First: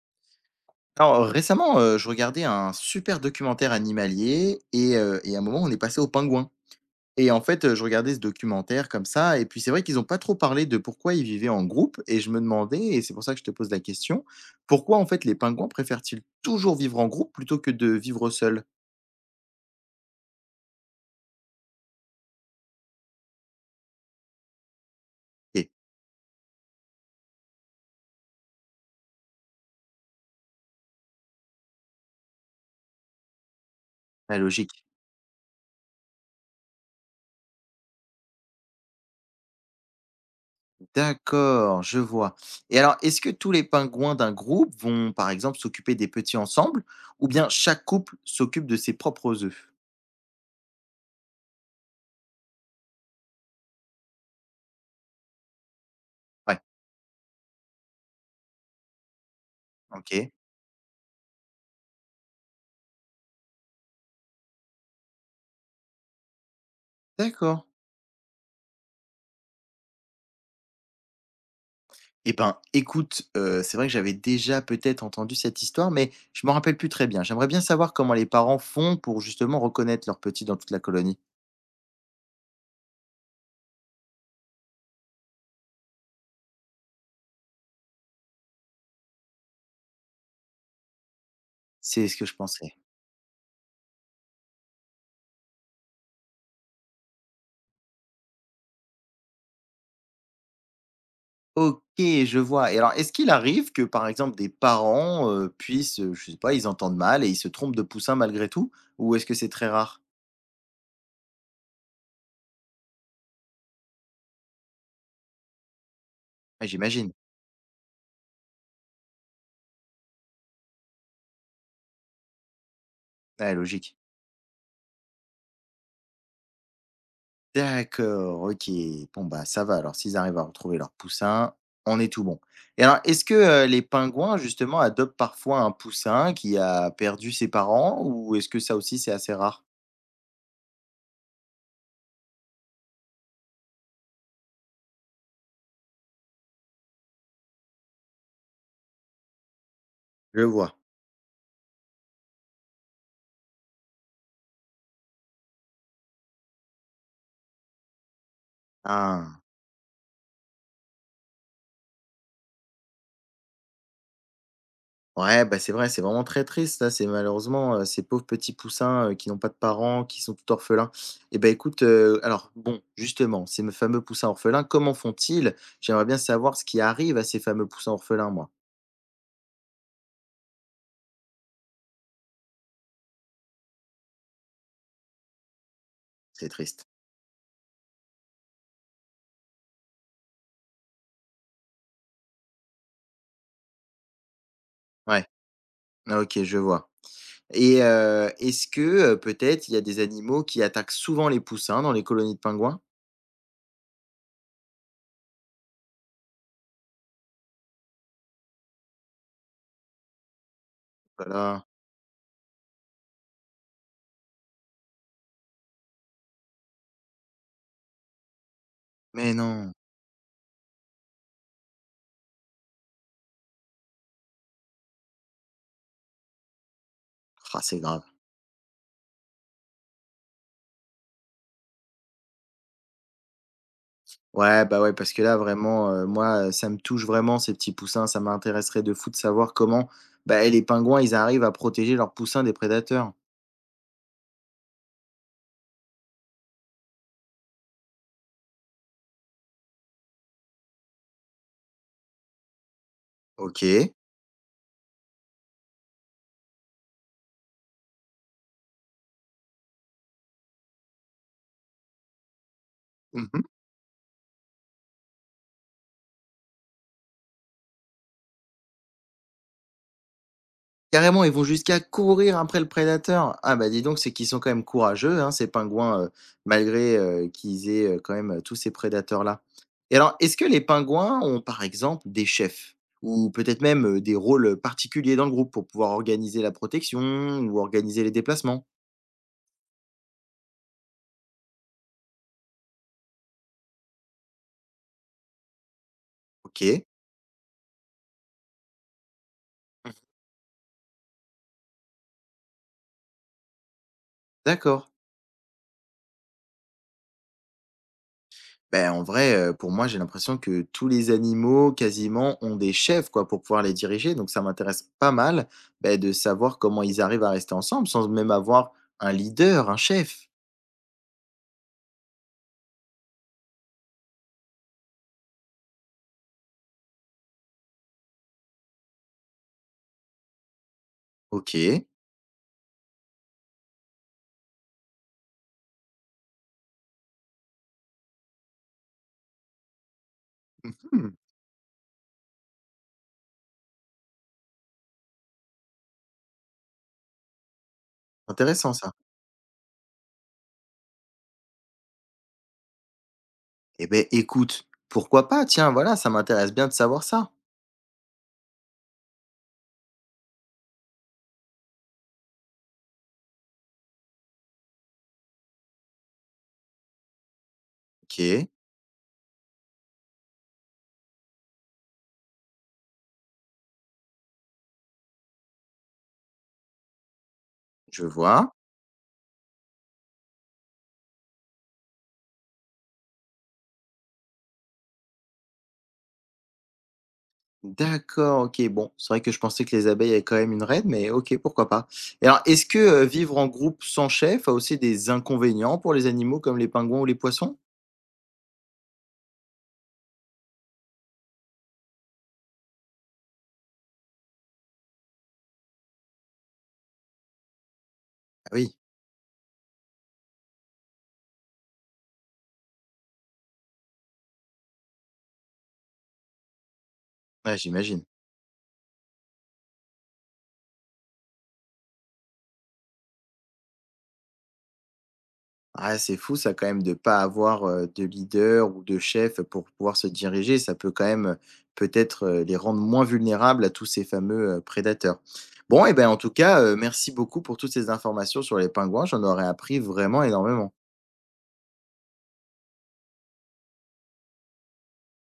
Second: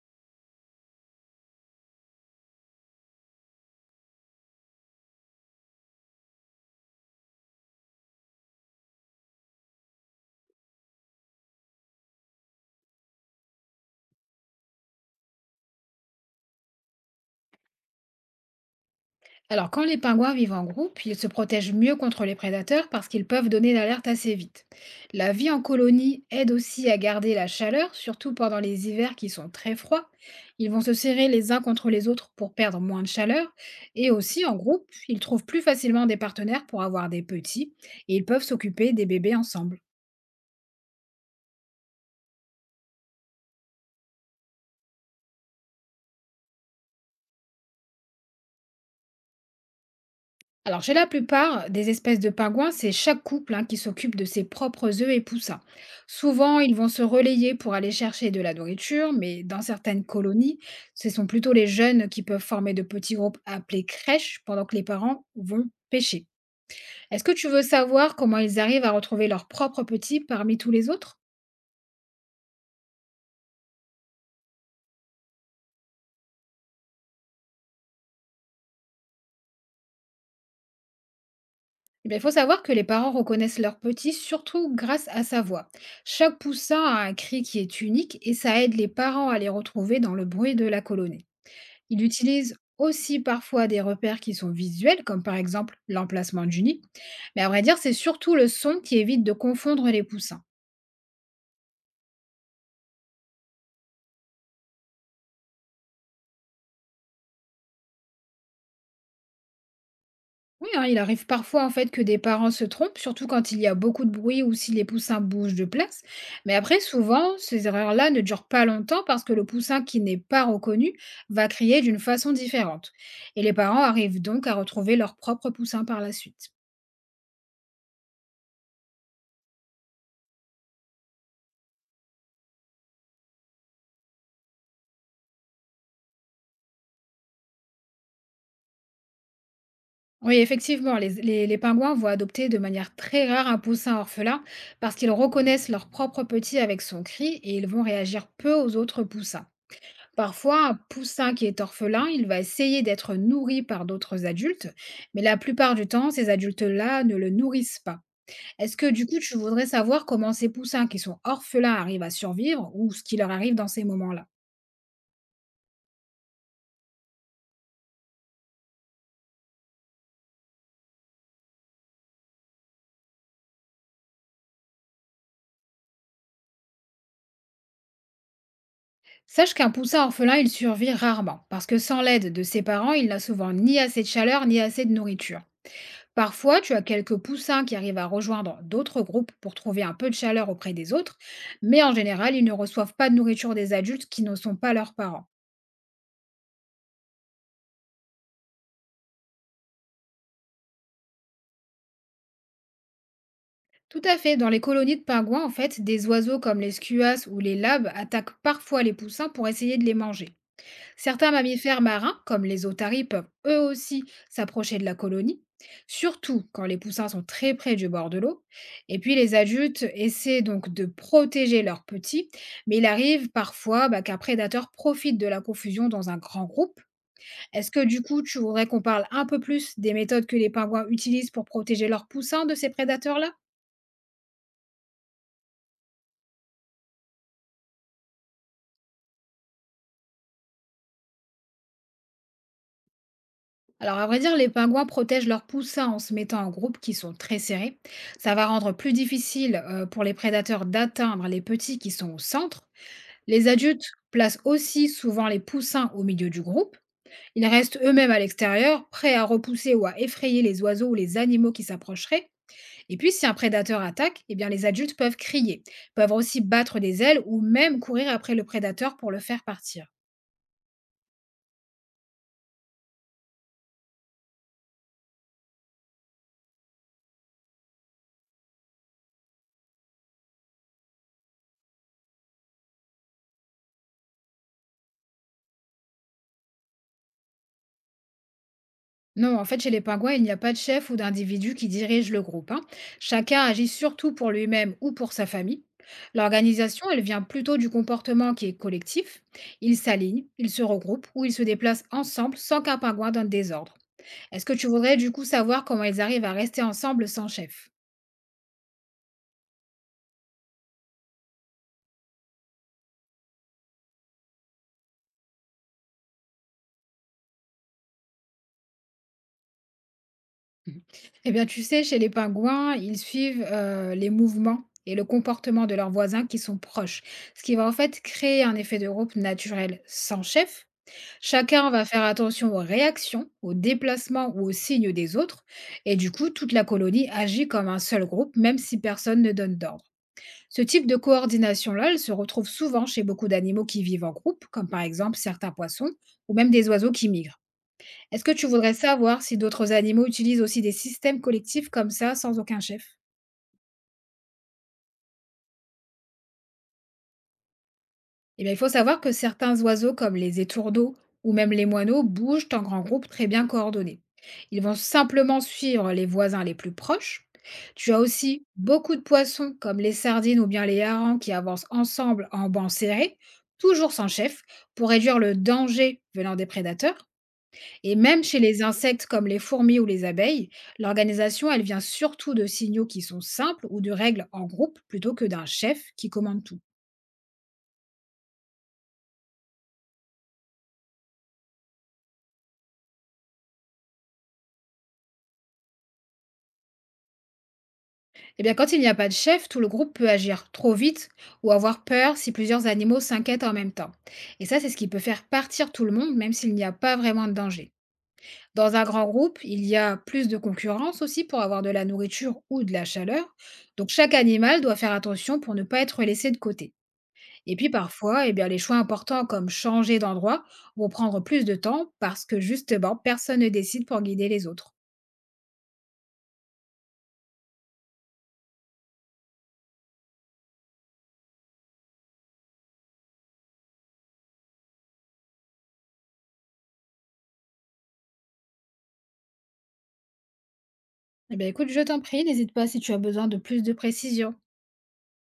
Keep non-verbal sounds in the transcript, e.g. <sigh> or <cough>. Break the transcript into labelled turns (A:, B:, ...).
A: Alors, récemment, je regardais un super documentaire animalier et et à un moment, on est passé aux pingouins et en fait, je regardais ce documentaire comme ça et puis c'est vrai qu'ils n'ont pas trop parlé de pourquoi ils vivaient en groupe et je me demandais et c'est pour ça que je te pose la question, pourquoi, en fait, les pingouins préfèrent-ils toujours vivre en groupe plutôt que de vivre seuls?
B: Alors, quand les pingouins vivent en groupe, ils se protègent mieux contre les prédateurs parce qu'ils peuvent donner l'alerte assez vite. La vie en
A: OK,
B: colonie aide aussi à garder la chaleur, surtout pendant les hivers qui sont très froids. Ils vont se serrer les uns contre les autres pour perdre moins de chaleur. Et
A: la
B: aussi, en
A: logique.
B: groupe, ils trouvent plus facilement des partenaires pour avoir des petits et ils peuvent s'occuper des bébés ensemble.
A: D'accord, je vois et alors est-ce que tous les pingouins d'un groupe vont, par exemple, s'occuper des petits ensemble ou bien chaque couple s'occupe de ses propres œufs?
B: Alors, chez la plupart des espèces de pingouins, c'est chaque couple hein, qui s'occupe de ses propres œufs et poussins. Souvent,
A: Ouais,
B: ils vont se relayer pour aller chercher de la nourriture, mais dans certaines
A: OK.
B: colonies, ce sont plutôt les jeunes qui peuvent former de petits groupes appelés crèches pendant que les parents vont pêcher. Est-ce que tu veux
A: D'accord.
B: savoir comment ils arrivent à retrouver leurs propres petits parmi tous les autres?
A: Eh ben, écoute, c'est vrai que j'avais déjà peut-être entendu cette histoire, mais je m'en rappelle plus très bien. J'aimerais bien savoir comment les parents font pour justement reconnaître leurs petits dans toute la colonie.
B: Eh bien, il faut savoir que les parents reconnaissent leurs petits surtout grâce à sa voix. Chaque poussin a un cri qui est unique et ça aide les parents à les retrouver dans le bruit de la colonie. Il
A: C'est ce que je
B: utilise
A: pensais.
B: aussi parfois des repères qui sont visuels, comme par exemple l'emplacement du nid. Mais à vrai dire, c'est surtout le son qui évite de confondre les poussins.
A: OK, je vois et alors est-ce qu'il arrive que, par exemple, des parents, puissent, je sais pas, ils entendent mal et ils se trompent de poussin malgré tout? Ou est-ce que c'est très rare?
B: Oui, hein, il arrive parfois en fait que des parents se trompent, surtout quand il y a beaucoup de bruit ou si les poussins bougent de place. Mais
A: Ouais,
B: après,
A: j'imagine.
B: souvent, ces erreurs-là ne durent pas longtemps parce que le poussin qui n'est pas reconnu va crier d'une façon différente. Et
A: Ouais,
B: les parents
A: logique.
B: arrivent donc à retrouver leur propre poussin par la suite.
A: D'accord, OK. Bon, bah, ça va alors s'ils arrivent à retrouver leur poussin, on est tout bon et alors est-ce que, les pingouins justement adoptent parfois un poussin qui a perdu ses parents ou est-ce que ça aussi c'est assez rare?
B: Oui, effectivement, les pingouins vont adopter de manière très rare un poussin orphelin parce qu'ils reconnaissent leur propre petit avec son cri et ils vont réagir peu aux autres poussins.
A: Je
B: Parfois, un
A: vois.
B: poussin qui est orphelin, il va essayer d'être nourri par d'autres adultes, mais la plupart du temps, ces adultes-là ne le nourrissent pas. Est-ce que du coup, tu
A: Ah,
B: voudrais savoir comment ces poussins qui sont orphelins arrivent à survivre ou ce qui leur arrive dans ces moments-là?
A: ouais, bah, c'est vrai, c'est vraiment très triste là. C'est malheureusement, ces pauvres petits poussins, qui n'ont pas de parents, qui sont tout orphelins et ben écoute, alors bon, justement, ces fameux poussins orphelins, comment font-ils? J'aimerais bien savoir ce qui arrive à ces fameux poussins orphelins moi.
B: Sache qu'un poussin orphelin, il survit rarement, parce que sans l'aide de ses parents, il n'a souvent ni assez de chaleur ni assez de nourriture.
A: C'est
B: Parfois, tu as
A: triste.
B: quelques poussins qui arrivent à rejoindre d'autres groupes pour trouver un peu de chaleur auprès des autres, mais en général, ils ne reçoivent pas de nourriture des adultes qui ne sont pas leurs parents.
A: Ouais, ah, OK, je vois. Et est-ce que, peut-être il y a des animaux qui attaquent souvent les poussins dans les colonies de pingouins?
B: Tout à fait, dans les colonies de pingouins, en fait, des oiseaux comme les skuas ou les labs attaquent parfois les poussins pour essayer de les manger. Certains
A: Oh
B: mammifères marins, comme les otaries, peuvent eux aussi s'approcher de la colonie, surtout quand les poussins sont très près du bord de l'eau. Et puis
A: mais
B: les
A: non!
B: adultes essaient donc de protéger leurs petits, mais il arrive parfois bah, qu'un prédateur profite de la confusion dans un grand groupe.
A: Ah,
B: Est-ce
A: c'est
B: que du
A: grave.
B: coup tu voudrais qu'on parle un peu plus des méthodes que les pingouins utilisent pour protéger leurs poussins de ces prédateurs-là?
A: Ouais, bah, ouais, parce que là vraiment, moi, ça me touche vraiment ces petits poussins. Ça m'intéresserait de fou de savoir comment, bah, les pingouins, ils arrivent à protéger leurs poussins des prédateurs.
B: Alors, à vrai dire, les pingouins protègent leurs poussins en se mettant en groupes qui sont très serrés. Ça va rendre plus difficile pour les prédateurs d'atteindre les petits qui sont au centre. Les adultes
A: OK.
B: placent aussi souvent les poussins au milieu du groupe. Ils restent eux-mêmes à l'extérieur, prêts à repousser ou à effrayer les oiseaux ou les animaux qui s'approcheraient. Et puis, si un
A: Mmh.
B: prédateur attaque, eh bien, les adultes peuvent crier, peuvent aussi battre des ailes ou même courir après le prédateur pour le faire partir.
A: Carrément, ils vont jusqu'à courir après le prédateur. Ah bah, dis donc, c'est qu'ils sont quand même courageux, hein, ces pingouins, malgré, qu'ils aient, quand même, tous ces prédateurs-là. Et alors, est-ce que les pingouins ont, par exemple, des chefs? Ou peut-être même, des rôles, particuliers dans le groupe pour pouvoir organiser la protection ou organiser les déplacements?
B: Non, en fait, chez les pingouins, il n'y a pas de chef ou d'individu qui dirige le groupe, hein. Chacun agit surtout pour lui-même ou pour sa famille.
A: OK,
B: L'organisation, elle vient plutôt du comportement qui est collectif. Ils s'alignent, ils se regroupent ou ils se déplacent ensemble sans qu'un pingouin donne des ordres. Est-ce que tu
A: d'accord.
B: voudrais du coup savoir comment ils arrivent à rester ensemble sans chef?
A: Ben en vrai, pour moi, j'ai l'impression que tous les animaux quasiment ont des chefs, quoi, pour pouvoir les diriger, donc ça m'intéresse pas mal, beh, de savoir comment ils arrivent à rester ensemble sans même avoir un leader, un chef.
B: <laughs> Eh bien, tu sais, chez les pingouins, ils suivent les mouvements et le comportement de leurs voisins qui sont proches, ce qui va en fait créer un effet de groupe naturel sans chef. Chacun
A: OK.
B: va faire attention aux réactions, aux déplacements ou aux signes des autres, et du coup, toute la colonie agit comme un seul groupe, même si personne ne donne d'ordre. Ce type de
A: Mmh,
B: coordination-là, elle se retrouve souvent chez beaucoup d'animaux qui vivent en groupe, comme par exemple certains poissons, ou même des oiseaux qui migrent. Est-ce que tu
A: intéressant
B: voudrais
A: ça.
B: savoir si d'autres animaux utilisent aussi des systèmes collectifs comme ça, sans aucun chef?
A: Et ben écoute, pourquoi pas? Tiens, voilà, ça m'intéresse bien de savoir ça.
B: Eh bien, il faut savoir que certains oiseaux, comme les étourdeaux ou même les moineaux, bougent en grands groupes très bien coordonnés. Ils vont simplement suivre les voisins les plus proches. Tu as aussi
A: OK,
B: beaucoup de poissons, comme les sardines ou bien les harengs, qui avancent ensemble en banc serré, toujours sans chef, pour réduire le danger venant des prédateurs. Et
A: je
B: même chez
A: vois.
B: les insectes comme les fourmis ou les abeilles, l'organisation, elle vient surtout de signaux qui sont simples ou de règles en groupe plutôt que d'un chef qui commande tout.
A: D'accord, OK, bon, c'est vrai que je pensais que les abeilles avaient quand même une reine, mais OK, pourquoi pas? Et alors, est-ce que, vivre en groupe sans chef a aussi des inconvénients pour les animaux comme les pingouins ou les poissons?
B: Eh bien, quand il n'y a pas de chef, tout le groupe peut agir trop vite ou avoir peur si plusieurs animaux s'inquiètent en même temps. Et ça, c'est ce qui peut faire partir tout le monde, même s'il n'y a pas vraiment de danger.
A: Ah oui.
B: Dans un grand groupe, il y a plus de concurrence aussi pour avoir de la nourriture ou de la chaleur. Donc, chaque animal doit faire attention pour ne pas être laissé de côté. Et
A: Ouais,
B: puis
A: j'imagine.
B: parfois, eh bien, les choix importants comme changer d'endroit vont prendre plus de temps parce que justement, personne ne décide pour guider les autres.
A: Ah, c'est fou ça quand même de pas avoir, de leader ou de chef pour pouvoir se diriger. Ça peut quand même, peut-être, les rendre moins vulnérables à tous ces fameux, prédateurs. Bon et ben, en tout cas, merci beaucoup pour toutes ces informations sur les pingouins. J'en aurais appris vraiment énormément.
B: Eh bien écoute, je t'en prie, n'hésite pas si tu as besoin de plus de précision.